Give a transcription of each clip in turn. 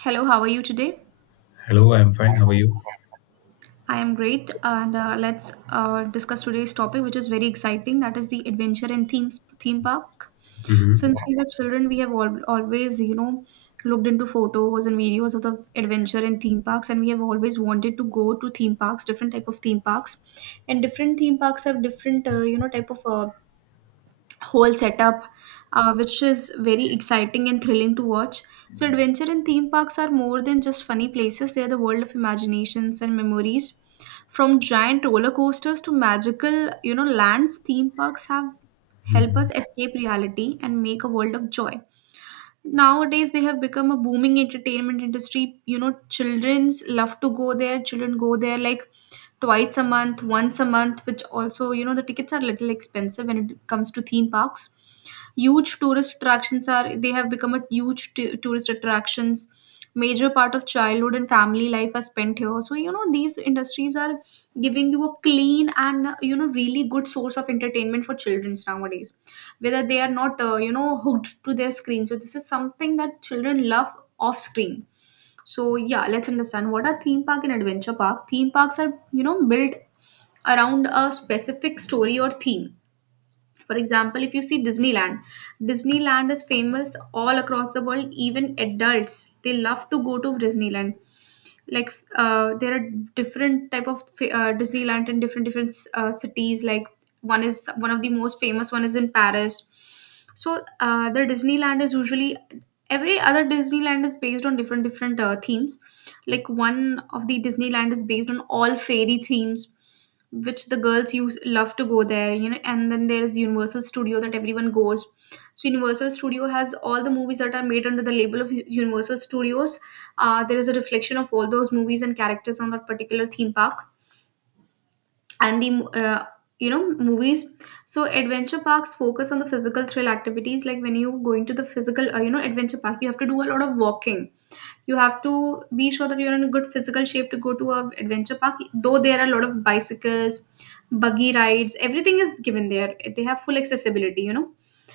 Hello, how are you today? Hello, I'm fine. How are you? I am great, and let's discuss today's topic, which is very exciting. That is the adventure in themes theme park. Since hmm we were children, we have always, you know, looked into photos and videos of the adventure in theme parks, and we have always wanted to go to theme parks, different type of theme parks, and different theme parks have different, you know, type of whole setup, which is very exciting and thrilling to watch. So, adventure and theme parks are more than just funny places, they are the world of imaginations and memories. From giant roller coasters to magical, you know, lands, theme parks have help us hmm escape reality and make a world of joy. Nowadays, they have become a booming entertainment industry. You know, childrens love to go there. Children go there like twice a month, once a month, which also, you know, the tickets are little expensive when it comes to theme parks. Huge tourist attractions are they have become a huge tourist attractions. Major part of childhood and family life are spent here. So you know these industries are giving you a clean and you know really good source of entertainment for children nowadays, whether they are not you know hooked to their screen, so this is something that children love off screen. So yeah, let's understand what are theme park and adventure park. Theme parks are, you know, built around a specific story or theme. For example, if you see Disneyland, Disneyland is famous all across the world, even adults, they love to go to Disneyland. Like there are different type of Disneyland in different different cities. Like one of the most famous one is in Paris. So the Disneyland is usually every other Disneyland is based on different different themes. Like one of the Disneyland is based on all fairy themes which the girls use love to go there, you know, and then there is universal studio that everyone goes. So universal studio has all the movies that are made under the label of universal studios. There is a reflection of all those movies and characters on that particular theme park and the you know movies. So adventure parks focus on the physical thrill activities, like when you going to the physical you know adventure park you have to do a lot of walking. You have to be sure that you're in a good physical shape to go to a adventure park, though there are a lot of bicycles, buggy rides, everything is given there. They have full accessibility, you know.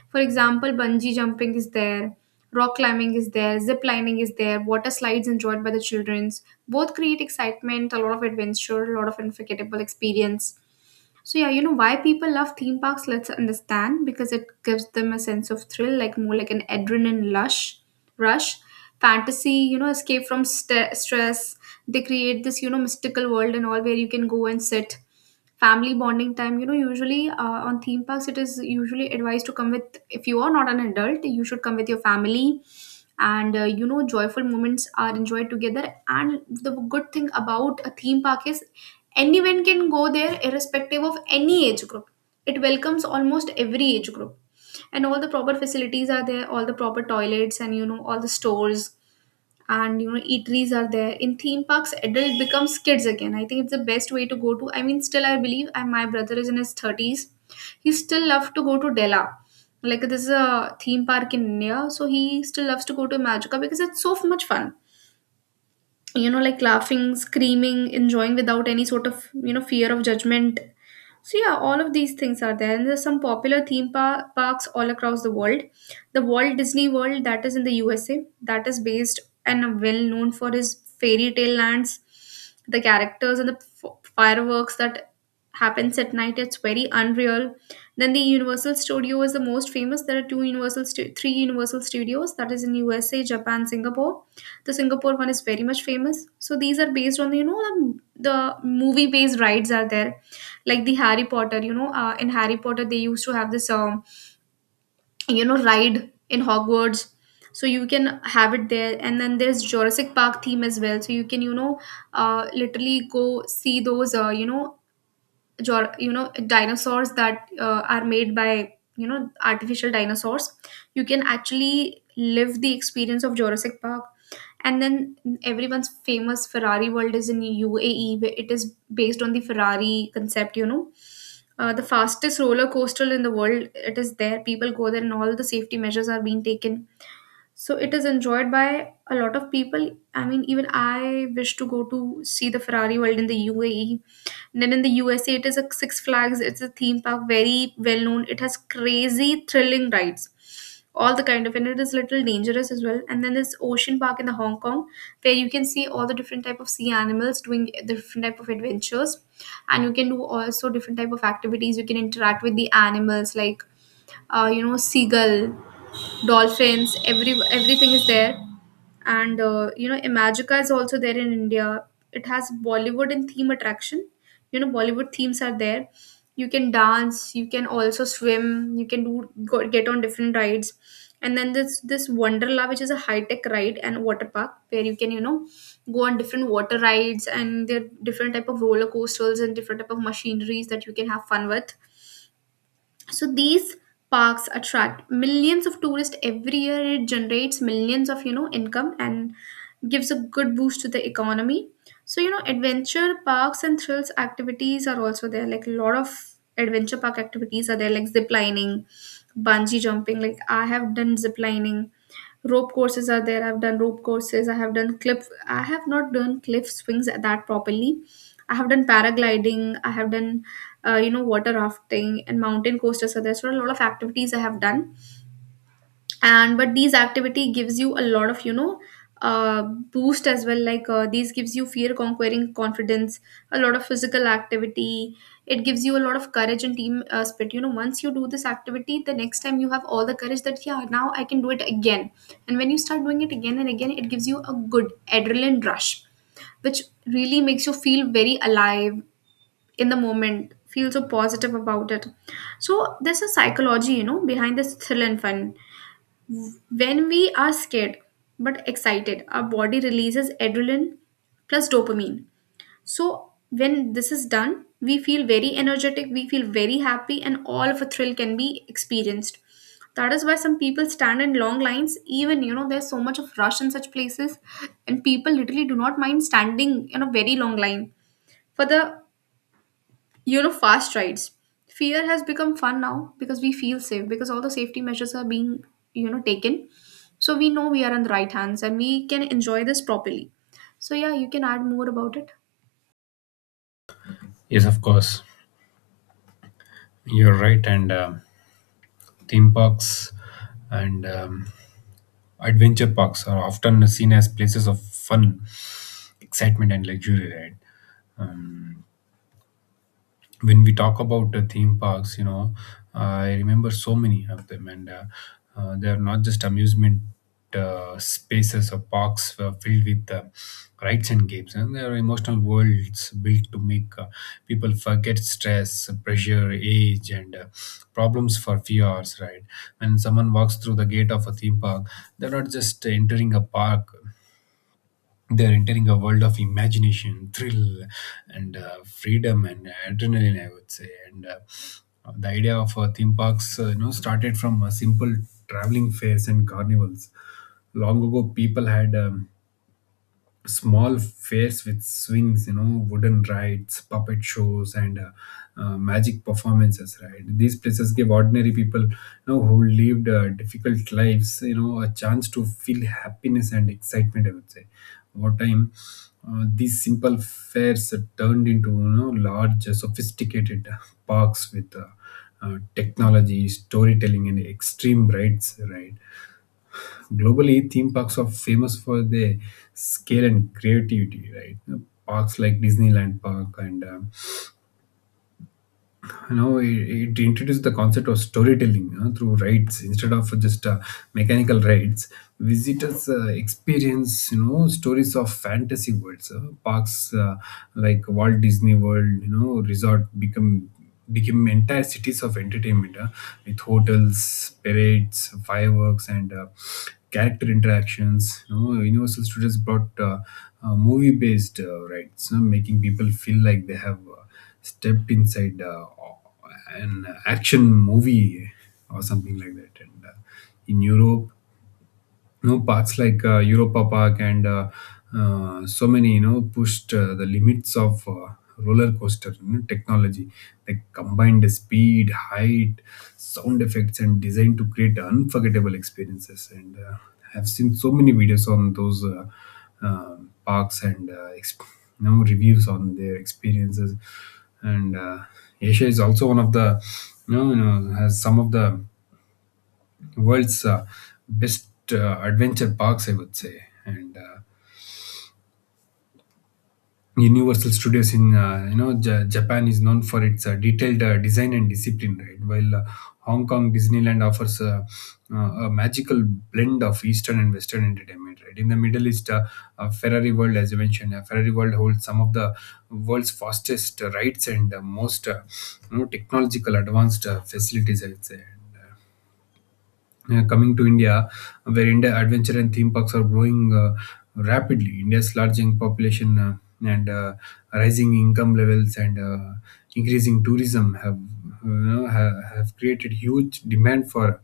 For example, bungee jumping is there, rock climbing is there, zip lining is there, water slides enjoyed by the childrens. Both create excitement, a lot of adventure, a lot of unforgettable experience. So yeah, you know why people love theme parks, let's understand, because it gives them a sense of thrill, like more like an adrenaline lush rush, fantasy, you know, escape from stress. They create this, you know, mystical world and all where you can go and sit. Family bonding time, you know, usually on theme parks, it is usually advised to come with, if you are not an adult, you should come with your family. And you know, joyful moments are enjoyed together. And the good thing about a theme park is anyone can go there, irrespective of any age group. It welcomes almost every age group. And all the proper facilities are there, all the proper toilets, and you know, all the stores and you know, eateries are there. In theme parks, adult becomes kids again. I think it's the best way to go to. I mean, still, I believe, and my brother is in his 30s. He still loves to go to Della. Like, this is a theme park in India, so he still loves to go to Magica because it's so much fun, you know, like laughing, screaming, enjoying without any sort of, you know, fear of judgment. So yeah, all of these things are there, and there's some popular parks all across the world. The Walt Disney World that is in the USA, that is based and well known for his fairy tale lands, the characters and the fireworks that happens at night. It's very unreal. Then the Universal Studio is the most famous. There are three Universal Studios that is in USA, Japan, Singapore. The Singapore one is very much famous. So these are based on the the movie based rides are there like the Harry Potter, you know. In Harry Potter they used to have this you know ride in Hogwarts, so you can have it there. And then there's Jurassic Park theme as well, so you can, you know, literally go see those you know you know dinosaurs that are made by, you know, artificial dinosaurs. You can actually live the experience of Jurassic Park. And then everyone's famous Ferrari world is in UAE, where it is based on the Ferrari concept, you know. The fastest roller coaster in the world, it is there. People go there, and all the safety measures are being taken. So it is enjoyed by a lot of people. I mean, even I wish to go to see the Ferrari world in the UAE. Then in the USA, it is a Six Flags. It's a theme park, very well known. It has crazy, thrilling rides, all the kind of, and it is little dangerous as well. And then there's Ocean Park in the Hong Kong, where you can see all the different type of sea animals doing the different type of adventures, and you can do also different type of activities. You can interact with the animals like you know seagull, dolphins, everything is there. And you know Imagica is also there in India. It has Bollywood and theme attraction, you know, Bollywood themes are there. You can dance, you can also swim, you can do go, get on different rides. And then this Wonderla, which is a high tech ride and water park, where you can, you know, go on different water rides and there are different type of roller coasters and different type of machineries that you can have fun with. So these parks attract millions of tourists every year. It generates millions of, you know, income and gives a good boost to the economy. So you know adventure parks and thrills activities are also there, like a lot of adventure park activities are there like zip lining, bungee jumping. Like I have done zip lining, rope courses are there, I've done rope courses, I have done cliff, I have not done cliff swings at that properly. I have done paragliding, I have done you know water rafting and mountain coasters are there, so a lot of activities I have done. And but these activity gives you a lot of, you know, boost as well, like these gives you fear conquering confidence, a lot of physical activity. It gives you a lot of courage and team spirit, you know, once you do this activity the next time you have all the courage that yeah, now I can do it again. And when you start doing it again and again it gives you a good adrenaline rush, which really makes you feel very alive in the moment, feel so positive about it. So there's a psychology, you know, behind this thrill and fun. When we are scared but excited, our body releases adrenaline plus dopamine. So, when this is done, we feel very energetic, we feel very happy, and all of a thrill can be experienced. That is why some people stand in long lines, even you know, there's so much of rush in such places, and people literally do not mind standing in a very long line for the, you know, fast rides. Fear has become fun now because we feel safe because all the safety measures are being, you know, taken. So we know we are on the right hands and we can enjoy this properly. So yeah, you can add more about it. Yes, of course. You're right. And theme parks and adventure parks are often seen as places of fun, excitement, and luxury, right? Um, when we talk about the theme parks, you know, I remember so many of them, and they are not just amusement spaces or parks filled with rides and games, and they are emotional worlds built to make people forget stress, pressure, age, and problems for few hours. Right? When someone walks through the gate of a theme park, they're not just entering a park; they're entering a world of imagination, thrill, and freedom and adrenaline, I would say. And The idea of theme parks, you know, started from a simple traveling fairs and carnivals. Long ago, people had small fairs with swings, you know, wooden rides, puppet shows, and magic performances. Right, these places give ordinary people, you know, who lived difficult lives, you know, a chance to feel happiness and excitement. I would say, over time, these simple fairs are turned into, you know, large, sophisticated parks with. Technology, storytelling, and extreme rides, right? Globally, theme parks are famous for their scale and creativity, right? Parks like Disneyland Park and it introduced the concept of storytelling through rides instead of just mechanical rides. Visitors experience, you know, stories of fantasy worlds. Parks like Walt Disney World, you know, resort become became entire cities of entertainment, with hotels, parades, fireworks, and character interactions. You know, Universal Studios brought movie based rides, you know, making people feel like they have step inside an action movie or something like that. And In Europe, you know, parks like Europa Park and so many, you know, pushed the limits of roller coaster, you know, technology. They combined the speed, height, sound effects, and design to create unforgettable experiences. And I've seen so many videos on those uh, parks and you know reviews on their experiences. And Asia is also one of the, you know, has some of the world's best adventure parks, I would say. And Universal Studios in, uh, you know, Japan is known for its detailed design and discipline, right? While Hong Kong Disneyland offers uh, a magical blend of Eastern and Western entertainment, right? In the Middle East, Ferrari World, as you mentioned, Ferrari World holds some of the world's fastest rides and most, you know, technological advanced facilities, I would say. Coming to India, where India adventure and theme parks are growing rapidly. India's larging population and rising income levels and increasing tourism have, you know, have created huge demand for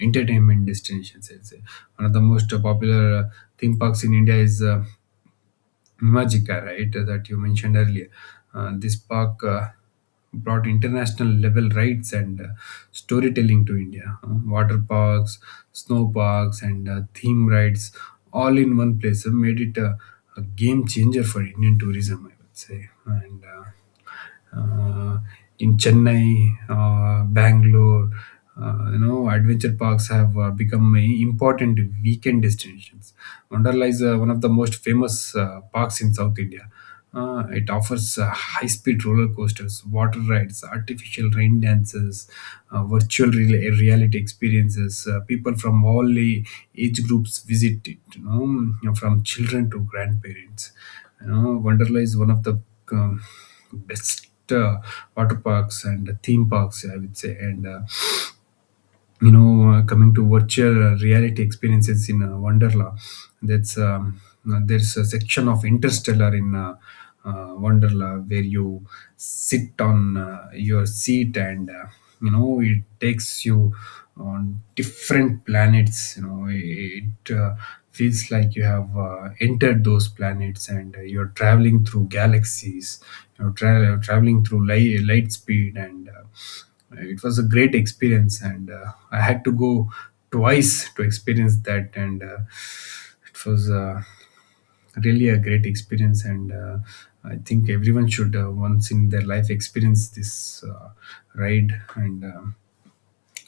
entertainment destinations. I'd say. One of the most popular theme parks in India is Magica, right, that you mentioned earlier. This park brought international level rides and storytelling to India. Water parks, snow parks, and theme rides all in one place made it a game changer for Indian tourism, I would say. And uh, in Chennai, Bangalore, you know, adventure parks have become a important weekend destinations. Wonderla is one of the most famous parks in South India. It offers high-speed roller coasters, water rides, artificial rain dances, virtual reality experiences. People from all age groups visit it, you know, from children to grandparents. You know, Wonderla is one of the um, best water parks and theme parks, I would say. And coming to virtual reality experiences in Wonderla, that's there's a section of interstellar in Wonderla, where you sit on your seat and you know it takes you on different planets. You know, it feels like you have entered those planets and you're traveling through galaxies, you're traveling through light speed, and it was a great experience, and I had to go twice to experience that, and it was really a great experience. And I think everyone should once in their life experience this ride. And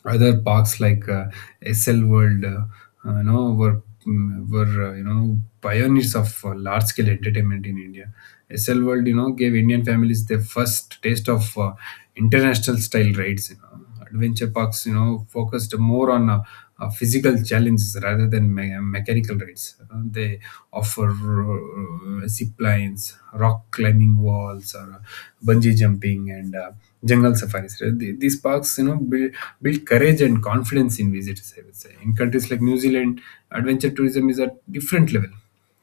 other parks like SL World, were, you know, pioneers of large scale entertainment in India. SL World, you know, gave Indian families their first taste of international style rides. You know, adventure parks, you know, focused more on physical challenges rather than mechanical rides. They offer zip lines, rock climbing walls, or bungee jumping, and jungle safaris. Right? These parks, you know, build courage and confidence in visitors. I would say in countries like New Zealand, adventure tourism is at different level.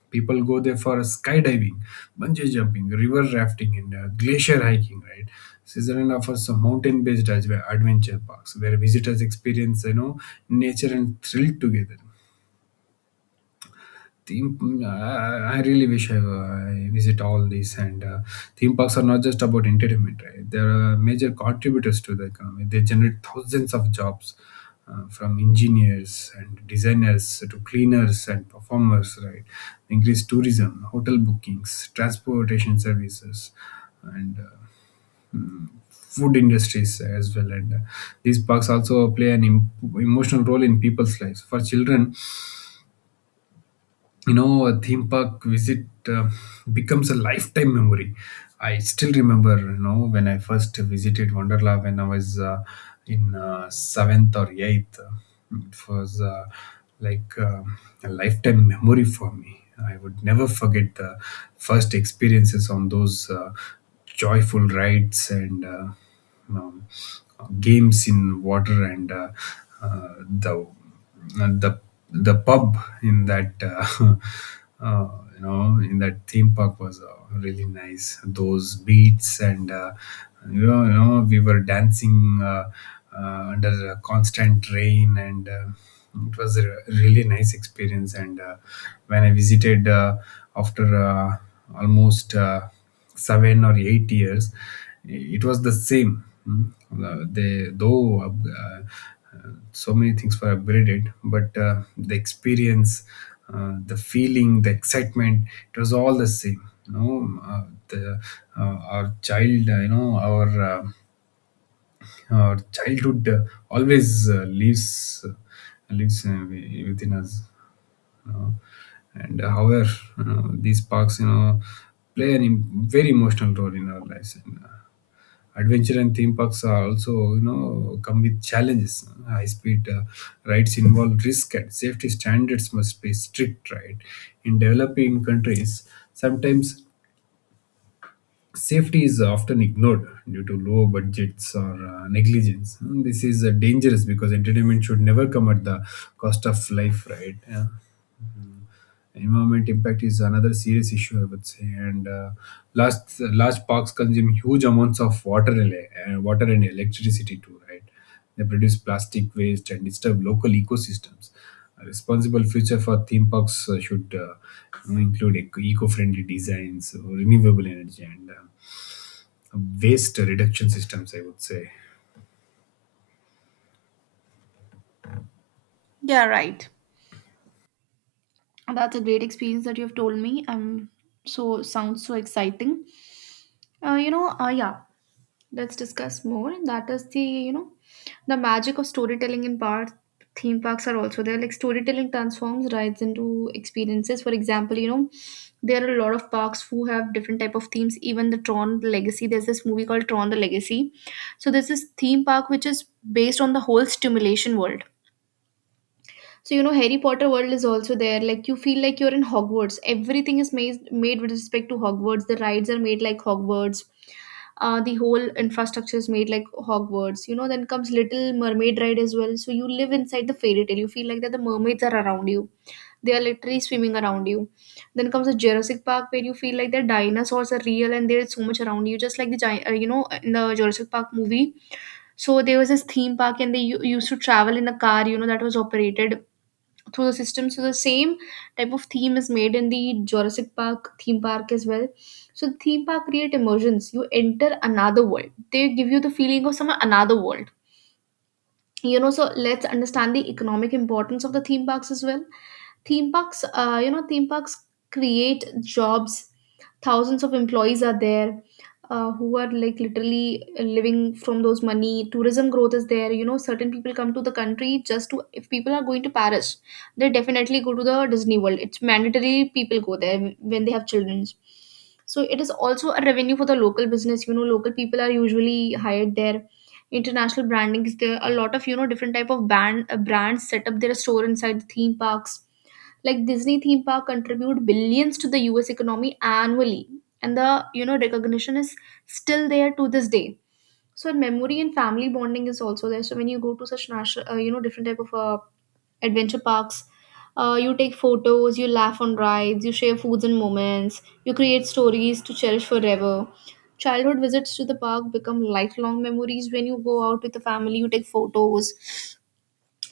People go there for skydiving, bungee jumping, river rafting, and glacier hiking. Right? Switzerland offers some mountain-based adventure parks where visitors experience, you know, nature and thrill together. Theme, mm, I really wish I visit all these. And Theme parks are not just about entertainment, right? They are major contributors to the economy. They generate thousands of jobs, from engineers and designers to cleaners and performers, right? Increase tourism, hotel bookings, transportation services, and food industries as well. And These parks also play an emotional role in people's lives. For children, you know a theme park visit becomes a lifetime memory. I still remember, you know, when I first visited Wonderla when I was, in 7th or 8th, it was like a lifetime memory for me. I would never forget the first experiences on those joyful rides and um, games in water and uh, uh, the uh, the the pub in that uh, you know in that theme park was really nice. Those beats and, you know, we were dancing under a constant rain and. It was a really nice experience, and when I visited after almost 7 or 8 years, it was the same. Mm. They though uh, so many things were upgraded, but the experience, the feeling, the excitement, it was all the same. You know, the uh, our child, you know, our childhood always lives within us, you know. And however, these parks, you know, play an im- very emotional role in our lives, and adventure and theme parks are also, you know, come with challenges. High speed rides involve risk and safety standards must be strict, right? In developing countries, sometimes safety is often ignored due to low budgets or negligence. And this is dangerous because entertainment should never come at the cost of life, right? Yeah. Environment impact is another serious issue, I would say. Large parks consume huge amounts of water and water and electricity too, right? They produce plastic waste and disturb local ecosystems. A responsible future for theme parks should, you know, include eco-friendly designs, renewable energy, and waste reduction systems, I would say. Yeah, right. That's a great experience that you've told me. So sounds so exciting. Yeah. Let's discuss more. That is the, you know, the magic of storytelling in parks. Theme parks are also there. Like storytelling transforms rides into experiences. For example, you know, there are a lot of parks who have different type of themes. Even the Tron Legacy. There's this movie called Tron the Legacy. So there's this theme park which is based on the whole stimulation world. So you know, Harry Potter world is also there. Like you feel like you're in Hogwarts. Everything is made with respect to Hogwarts. The rides are made like Hogwarts. The whole infrastructure is made like Hogwarts. You know, then comes Little Mermaid ride as well. So you live inside the fairy tale. You feel like that the mermaids are around you. They are literally swimming around you. Then comes the Jurassic Park where you feel like the dinosaurs are real and there is so much around you, just like the giant, you know, in the Jurassic Park movie. So there was this theme park, and they used to travel in a car. You know, that was operated through the system. So the same type of theme is made in the Jurassic Park theme park as well. So the theme park create immersions. You enter another world. They give you the feeling of some another world. You know, so let's understand the economic importance of the theme parks as well. Theme parks, you know, theme parks create jobs. Thousands of employees are there, who are like literally living from those money. Tourism growth is there. You know, certain people come to the country just to, if people are going to Paris, they definitely go to the Disney world. It's mandatory, people go there when they have children. So it is also a revenue for the local business. You know, local people are usually hired there. International branding is there, a lot of, you know, different type of band brands set up their store inside the theme parks. Like Disney theme park contribute billions to the US economy annually. And the, you know, recognition is still there to this day. So memory and family bonding is also there. So when you go to such national, you know, different type of adventure parks, you take photos, you laugh on rides, you share foods and moments, you create stories to cherish forever. Childhood visits to the park become lifelong memories. When you go out with the family, you take photos,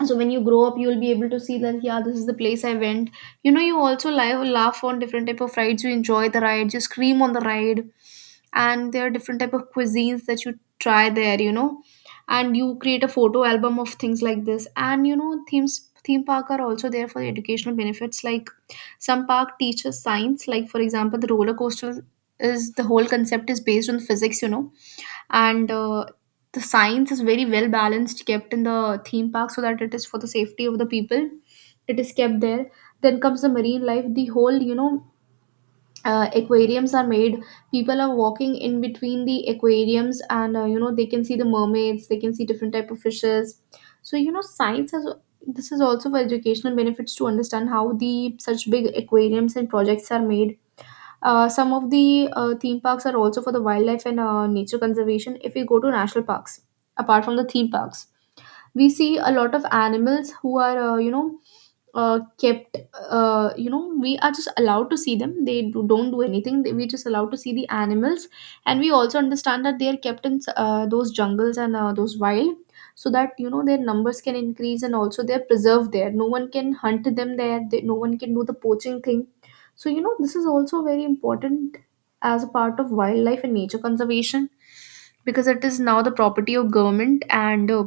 so when you grow up, you will be able to see that, yeah, this is the place I went. You know, you also laugh on different type of rides, you enjoy the ride, you scream on the ride. And there are different type of cuisines that you try there, you know. And you create a photo album of things like this. And you know, theme park are also there for educational benefits. Like some park teaches science, like for example the roller coaster is, the whole concept is based on physics, you know. And the science is very well balanced, kept in the theme park, so that it is for the safety of the people, it is kept there. Then comes the marine life. The whole, you know, aquariums are made. People are walking in between the aquariums and, you know, they can see the mermaids, they can see different type of fishes. So you know, science has, this is also for educational benefits, to understand how the such big aquariums and projects are made. Some of the theme parks are also for the wildlife and nature conservation. If we go to national parks, apart from the theme parks, we see a lot of animals who are, you know, kept, you know, we are just allowed to see them, they don't do anything. We just allowed to see the animals. And we also understand that they are kept in, those jungles and, those wild, so that you know their numbers can increase and also they're preserved there, no one can hunt them there, no one can do the poaching thing. So you know, this is also very important as a part of wildlife and nature conservation, because it is now the property of government. and uh,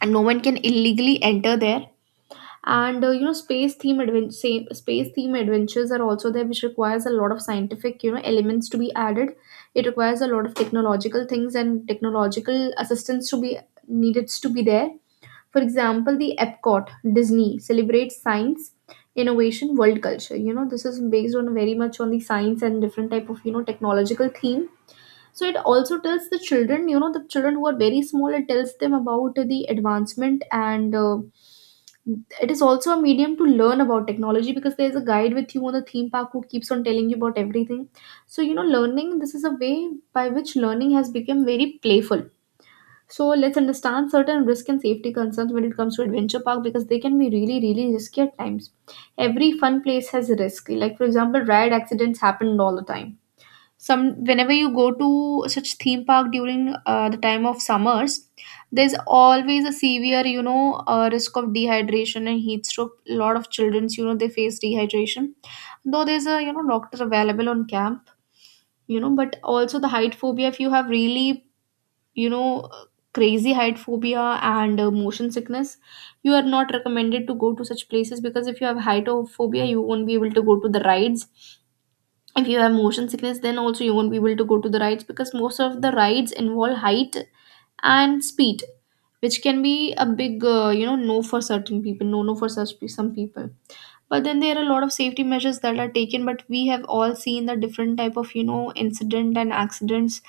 and no one can illegally enter there. And you know, space theme adventures are also there, which requires a lot of scientific, you know, elements to be added. It requires a lot of technological things and technological assistance to be needed to be there. For example, the Epcot, Disney celebrates science, innovation, world culture. You know, this is based on very much on the science and different type of, you know, technological theme. So it also tells the children, you know, the children who are very small, it tells them about the advancement. And it is also a medium to learn about technology, because there's a guide with you on the theme park who keeps on telling you about everything. So you know, learning this is a way by which learning has become very playful. So let's understand certain risk and safety concerns when it comes to adventure park, because they can be really really risky at times. Every fun place has a risk. Like for example, ride accidents happen all the time. Some Whenever you go to such theme park during the time of summers, there's always a severe, you know, risk of dehydration and heat stroke. A lot of children's, you know, they face dehydration, though there's a, you know, doctor available on camp. You know, but also the height phobia, if you have really, you know, crazy height phobia and motion sickness, you are not recommended to go to such places. Because if you have height phobia, you won't be able to go to the rides. If you have motion sickness, then also you won't be able to go to the rides, because most of the rides involve height and speed, which can be a big, you know, no for certain people. No no for some people. But then there are a lot of safety measures that are taken, but we have all seen the different type of, you know, incident and accidents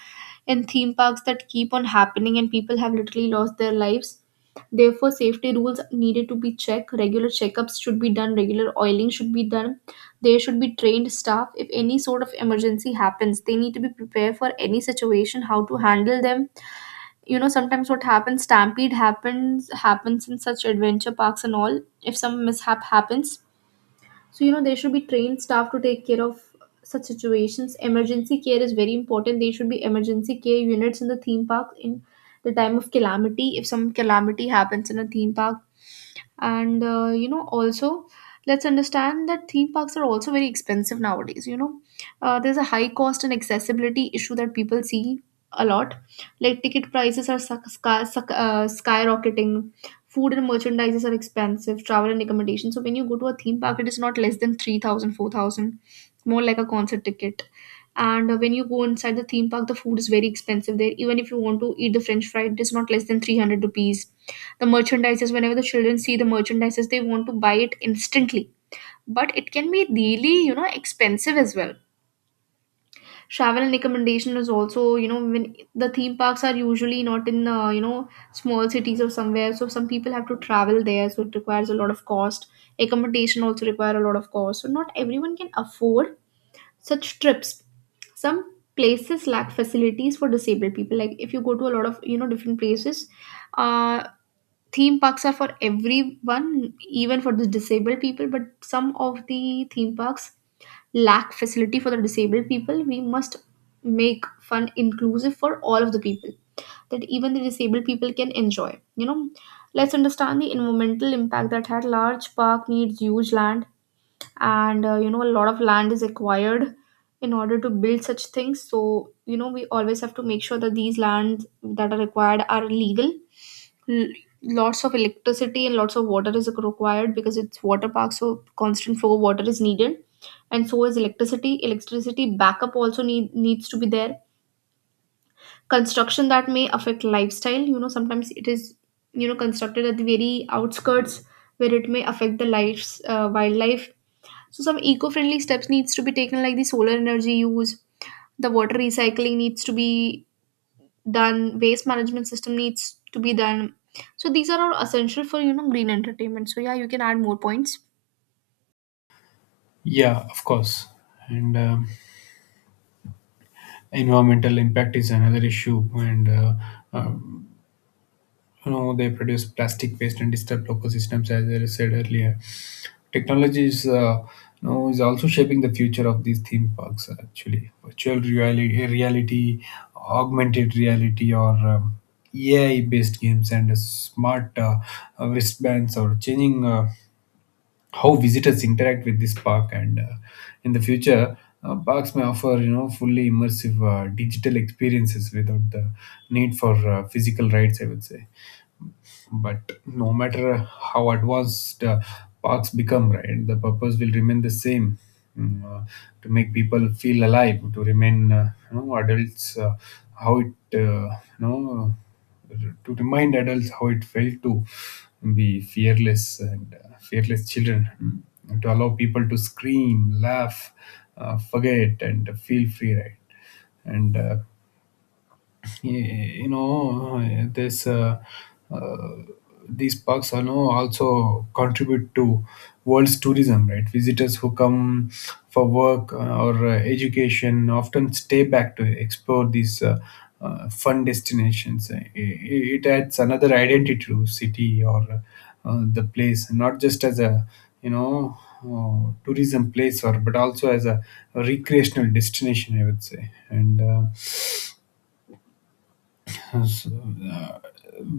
in theme parks that keep on happening, and people have literally lost their lives. Therefore safety rules needed to be checked, regular checkups should be done, regular oiling should be done. There should be trained staff, if any sort of emergency happens, they need to be prepared for any situation, how to handle them. You know, sometimes what happens, stampede happens in such adventure parks and all, if some mishap happens. So, you know, there should be trained staff to take care of such situations. Emergency care is very important. There should be emergency care units in the theme park in the time of calamity, if some calamity happens in a theme park. And you know, also, let's understand that theme parks are also very expensive nowadays, you know. There's a high cost and accessibility issue that people see a lot. Like ticket prices are skyrocketing, food and merchandises are expensive, travel and accommodation. So when you go to a theme park, it is not less than 3,000, 4,000, more like a concert ticket. And when you go inside the theme park, the food is very expensive there, even if you want to eat the french fry, it is not less than 300 rupees. The merchandises, whenever the children see the merchandises, they want to buy it instantly, but it can be really, you know, expensive as well. Travel and accommodation is also, you know, when the theme parks are usually not in, you know, small cities or somewhere, so some people have to travel there, so it requires a lot of cost. Accommodation also require a lot of cost, so not everyone can afford such trips. Some places lack facilities for disabled people. Like if you go to a lot of, you know, different places, uh, theme parks are for everyone, even for the disabled people, but some of the theme parks lack facility for the disabled people. We must make fun inclusive for all of the people, that even the disabled people can enjoy. Let's understand the environmental impact that had large park needs huge land and you know, a lot of land is acquired in order to build such things, so you know we always have to make sure that these lands that are required are legal. l- Lots of electricity and lots of water is required because it's water park, so constant flow of water is needed, and so is electricity. Electricity backup also needs to be there. Construction that may affect lifestyle, you know, sometimes it is, you know, constructed at the very outskirts where it may affect the lives, wildlife. So some eco-friendly steps needs to be taken, like the solar energy use, the water recycling needs to be done, waste management system needs to be done. So these are all essential for, you know, green entertainment. So yeah, you can add more points. Yeah, of course. And environmental impact is another issue. And um, you know, they produce plastic waste and disturb local systems, as I said earlier. Technology is, you know, is also shaping the future of these theme parks. Actually, virtual reality, augmented reality, or AI-based games and smart wristbands, or changing. How visitors interact with this park, and in the future parks may offer, fully immersive digital experiences without the need for physical rides, I would say. But no matter how advanced parks become, right, the purpose will remain the same. mm, uh, to make people feel alive, to remain you know adults how it you know to remind adults how it felt to be fearless and fearless children. And to allow people to scream, laugh, forget, and feel free, right? and Yeah, you know this uh, these parks are, know, also contribute to world's tourism, right? Visitors who come for work or education often stay back to explore these fun destinations. It adds another identity to city or the place, not just as a you know tourism place or but also as a recreational destination, I would say. and um, so, uh,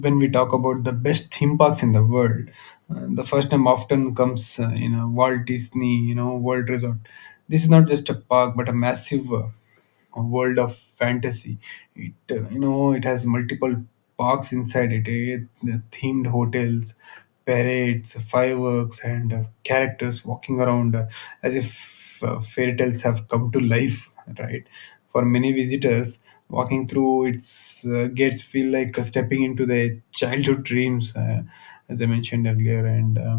when we talk about the best theme parks in the world, the first name often comes in a Walt Disney, World Resort. This is not just a park, but a massive world of fantasy. It has multiple parks inside it, eh? The themed hotels, parades, fireworks, and characters walking around as if fairy tales have come to life, right? For many visitors, walking through its gates feel like stepping into their childhood dreams, as I mentioned earlier. And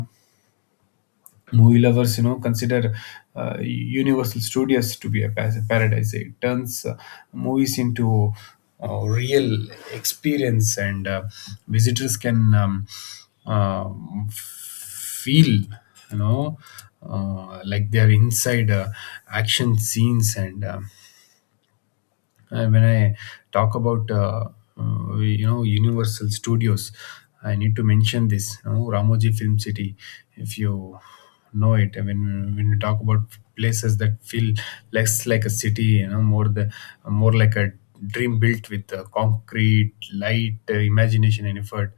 Movie lovers, consider Universal Studios to be a paradise. It turns movies into real experience, and visitors can uh, feel, you know, like they are inside action scenes. And. um uh, when I talk about Universal Studios, I need to mention this. You know, Ramoji Film City, if you know it. I mean, when you talk about places that feel less like a city, you know, more like a dream built with concrete, light, imagination, and effort.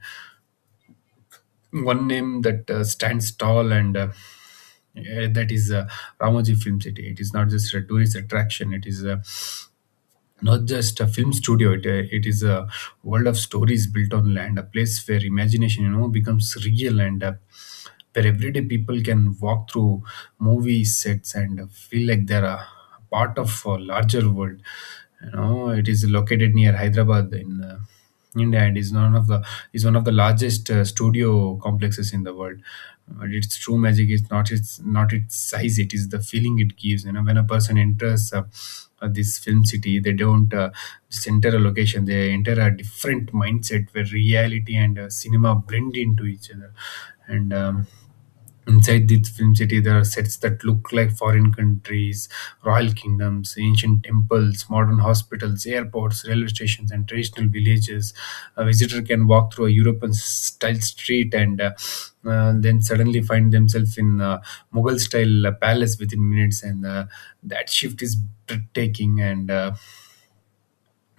One name that stands tall and that is Ramoji Film City. It is not just a tourist attraction; it is a not just a film studio. It is a world of stories built on land, a place where imagination, you know, becomes real, and where everyday people can walk through movie sets and feel like they're a part of a larger world. You know, it is located near Hyderabad in India and is one of the is one of the largest studio complexes in the world. But its true magic is not its size; it is the feeling it gives. You know, when a person enters this film city, they don't just enter a location; they enter a different mindset where reality and cinema blend into each other. And. Um, Inside this film city, there are sets that look like foreign countries, royal kingdoms, ancient temples, modern hospitals, airports, railway stations, and traditional villages. A visitor can walk through a European style street and then suddenly find themselves in a Mughal style palace within minutes, and that shift is breathtaking. and uh,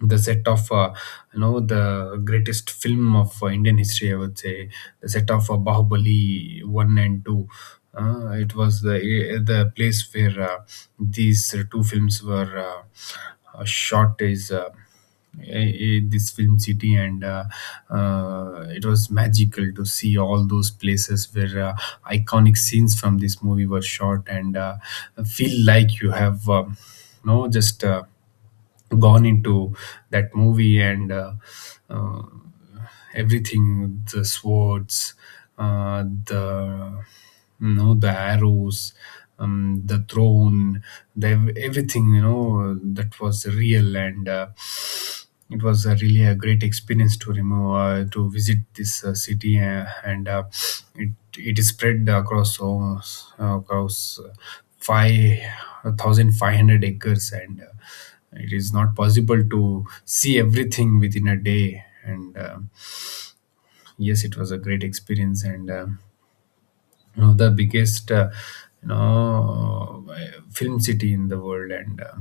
the set of, the greatest film of Indian history, I would say, the set of Bahubali one and two. It was the place where these two films were shot is this film city, and it was magical to see all those places where iconic scenes from this movie were shot, and feel like you have you know just gone into that movie. And uh, uh, everything the swords, the you know the arrows, the throne, everything, you know, that was real. And uh, it was really a great experience to remove to visit this city. Uh, and uh, it is spread across almost, across 5,500 acres, and it is not possible to see everything within a day. And uh, yes, it was a great experience, and one of the biggest, you know film city in the world. and uh,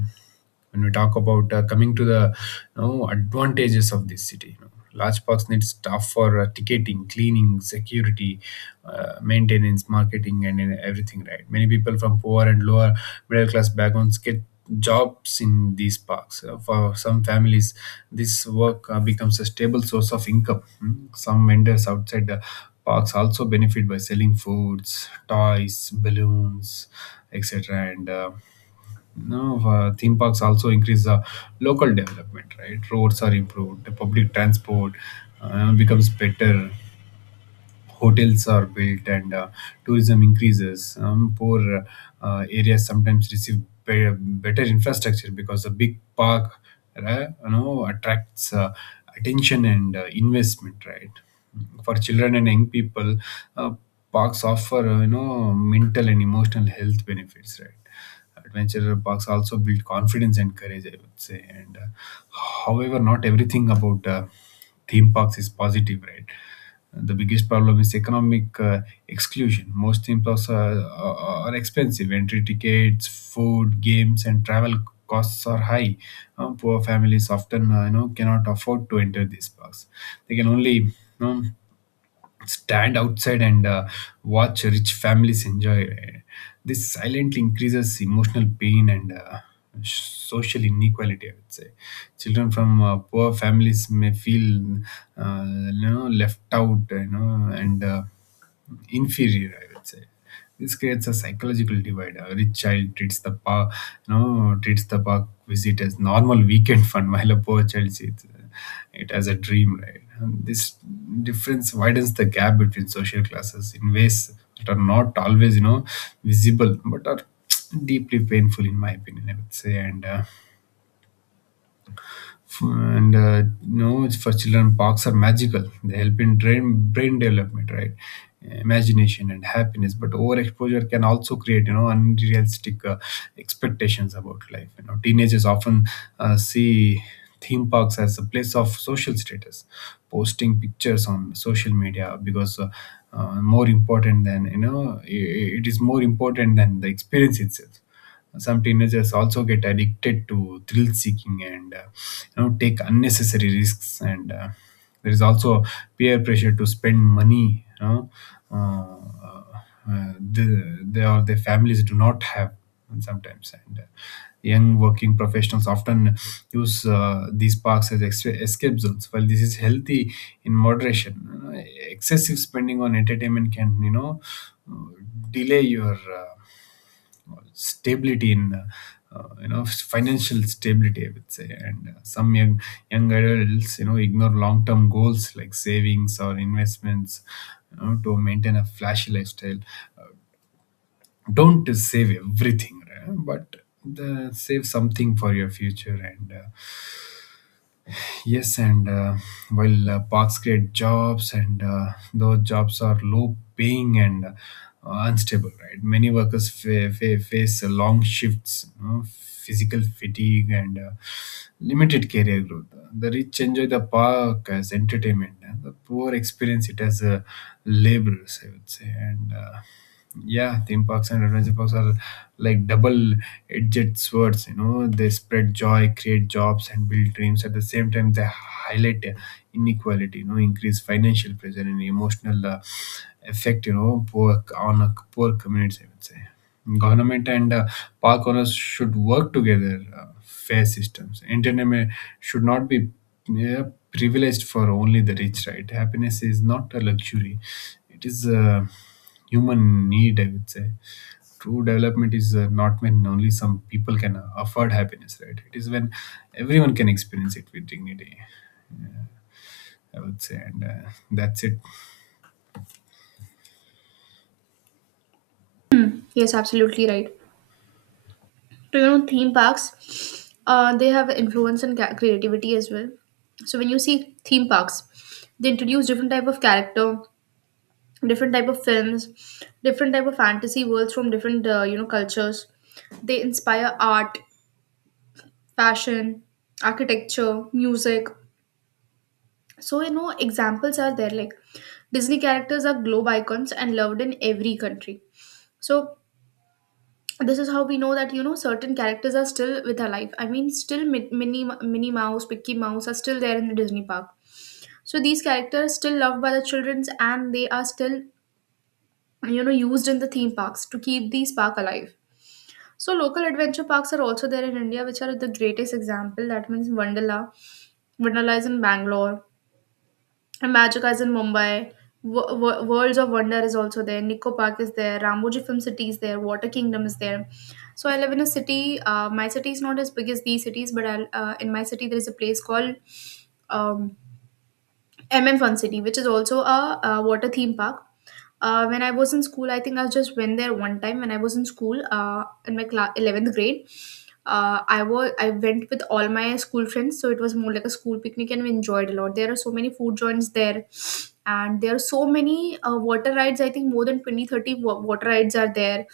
when we talk about, coming to the, you know, advantages of this city, you know, large parks need staff for ticketing, cleaning, security, maintenance, marketing, and in everything, right? Many people from poor and lower middle class backgrounds get jobs in these parks. For some families, this work becomes a stable source of income. Hmm. Some vendors outside the parks also benefit by selling foods, toys, balloons, etc., and no, theme parks also increase the local development, right? Roads are improved, the public transport becomes better, hotels are built, and tourism increases. Poor areas sometimes receive better infrastructure because the big park, right, you know, attracts attention and investment, right? For children and young people, uh, parks offer, mental and emotional health benefits, right? Adventure parks also build confidence and courage, I would say. And uh, however, not everything about theme parks is positive, right? The biggest problem is economic exclusion. Most theme parks are, are expensive: entry tickets, food, games, and travel costs are high. Poor families often, cannot afford to enter these parks. They can only, know, stand outside and watch rich families enjoy. This silently increases emotional pain and social inequality, I would say. Children from poor families may feel uh, left out, you know, and inferior, I would say. This creates a psychological divide. A rich child treats the park, no, treats the park visit as normal weekend fun, while a poor child sees it as a dream. Right? And this difference widens the gap between social classes in ways that are not always, you know, visible, but are deeply painful, in my opinion, I would say. And. Uh, and uh, no it's for children, parks are magical; they help in brain development, right? Imagination and happiness. But overexposure can also create, you know, unrealistic expectations about life. You know, teenagers often see theme parks as a place of social status, posting pictures on social media because more important than you know I- it is more important than the experience itself. Some teenagers also get addicted to thrill seeking, and take unnecessary risks, and there is also peer pressure to spend money, you know, uh, the, they or their families do not have sometimes. And uh, young working professionals often use these parks as escape zones. While this is healthy in moderation, you excessive spending on entertainment can, you know, delay your stability in financial stability, I would say. And uh, some young adults, you know, ignore long term goals like savings or investments, you know, to maintain a flashy lifestyle. Don't save everything, right? But save something for your future. And uh, Yes, and uh, while parks create jobs, and those jobs are low paying and unstable, right? Many workers face long shifts, you know, physical fatigue, and limited career growth. The rich enjoy the park as entertainment, and the poor experience it as laborers, I would say. And yeah Theme parks and adventure parks are like double edged swords, you know. They spread joy, create jobs, and build dreams. At the same time, they highlight inequality, you know, increase financial pressure and emotional effect, you know, poor on a poor communities, I would say. Government and park owners should work together, fair systems. Entertainment should not be, yeah, privileged for only the rich, right? Happiness is not a luxury, it is human need, I would say. True development is not when only some people can afford happiness, right? It is when everyone can experience it with dignity, I would say. And That's it. Yes, absolutely right. So you know, theme parks, they have influence and creativity as well. So when you see theme parks, they introduce different type of character, different type of films, different type of fantasy worlds from different, you know, cultures. They inspire art, fashion, architecture, music. So, you know, examples are there, like Disney characters are globe icons and loved in every country. So, this is how we know that, you know, certain characters are still with our life. I mean, still Minnie, Minnie Mouse, Mickey Mouse are still there in the Disney park. So, these characters are still loved by the childrens, and they are still, you know, used in the theme parks to keep these park alive. So, local adventure parks are also there in India, which are the greatest example. That means Wonderla. Wonderla is in Bangalore. And Magica is in Mumbai. Worlds of Wonder is also there. Nico Park is there. Ramoji Film City is there. Water Kingdom is there. So I live in a city. My city is not as big as these cities, but I'll, in my city there is a place called um, MM Fun City, which is also a, uh, water theme park. When I was in school, I think I just went there one time. When I was in school, in my class, 11th grade, I went with all my school friends, so it was more like a school picnic, and we enjoyed a lot. There are so many food joints there, and there are so many water rides. I think more than 20 30 water rides are there.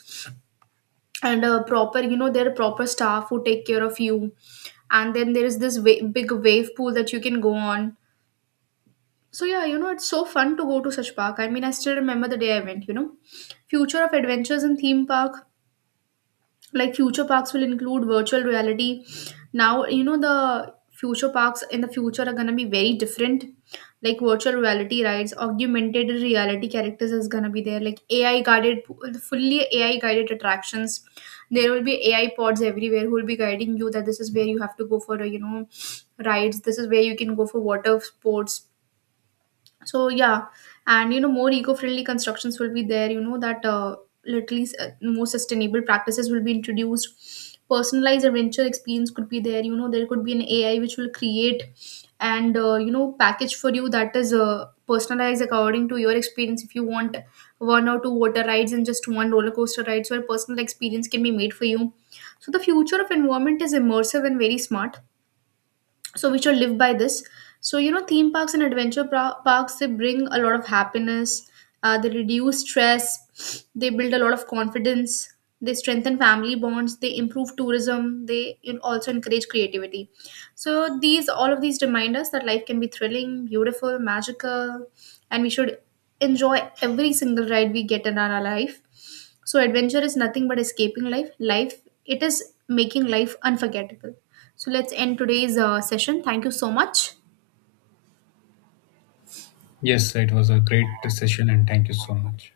And proper, you know, there are proper staff who take care of you. And then there is this big wave pool that you can go on. So yeah, you know, it's so fun to go to such park. I mean, I still remember the day I went, you know. Future of adventures in theme park, like future parks will include virtual reality. Now you know, the future parks in the future are going to be very different. Like virtual reality rides, augmented reality characters is going to be there, like AI guided, fully AI guided attractions. There will be AI pods everywhere who will be guiding you that this is where you have to go for a, you know, rides, this is where you can go for water sports. So yeah. And you know, more eco-friendly constructions will be there, you know that, literally more sustainable practices will be introduced. Personalized adventure experience could be there, you know, there could be an AI which will create and you know, package for you that is, personalized according to your experience. If you want one or two water rides and just one roller coaster ride, so a personal experience can be made for you. So the future of environment is immersive and very smart, so we should live by this. So you know, theme parks and adventure parks, they bring a lot of happiness. They reduce stress, they build a lot of confidence, they strengthen family bonds, they improve tourism, they, you know, also encourage creativity. So these, all of these remind us that life can be thrilling, beautiful, magical, and we should enjoy every single ride we get in our life. So adventure is nothing but escaping life. Life, it is making life unforgettable. So let's end today's session. Thank you so much. Yes, it was a great session, and thank you so much.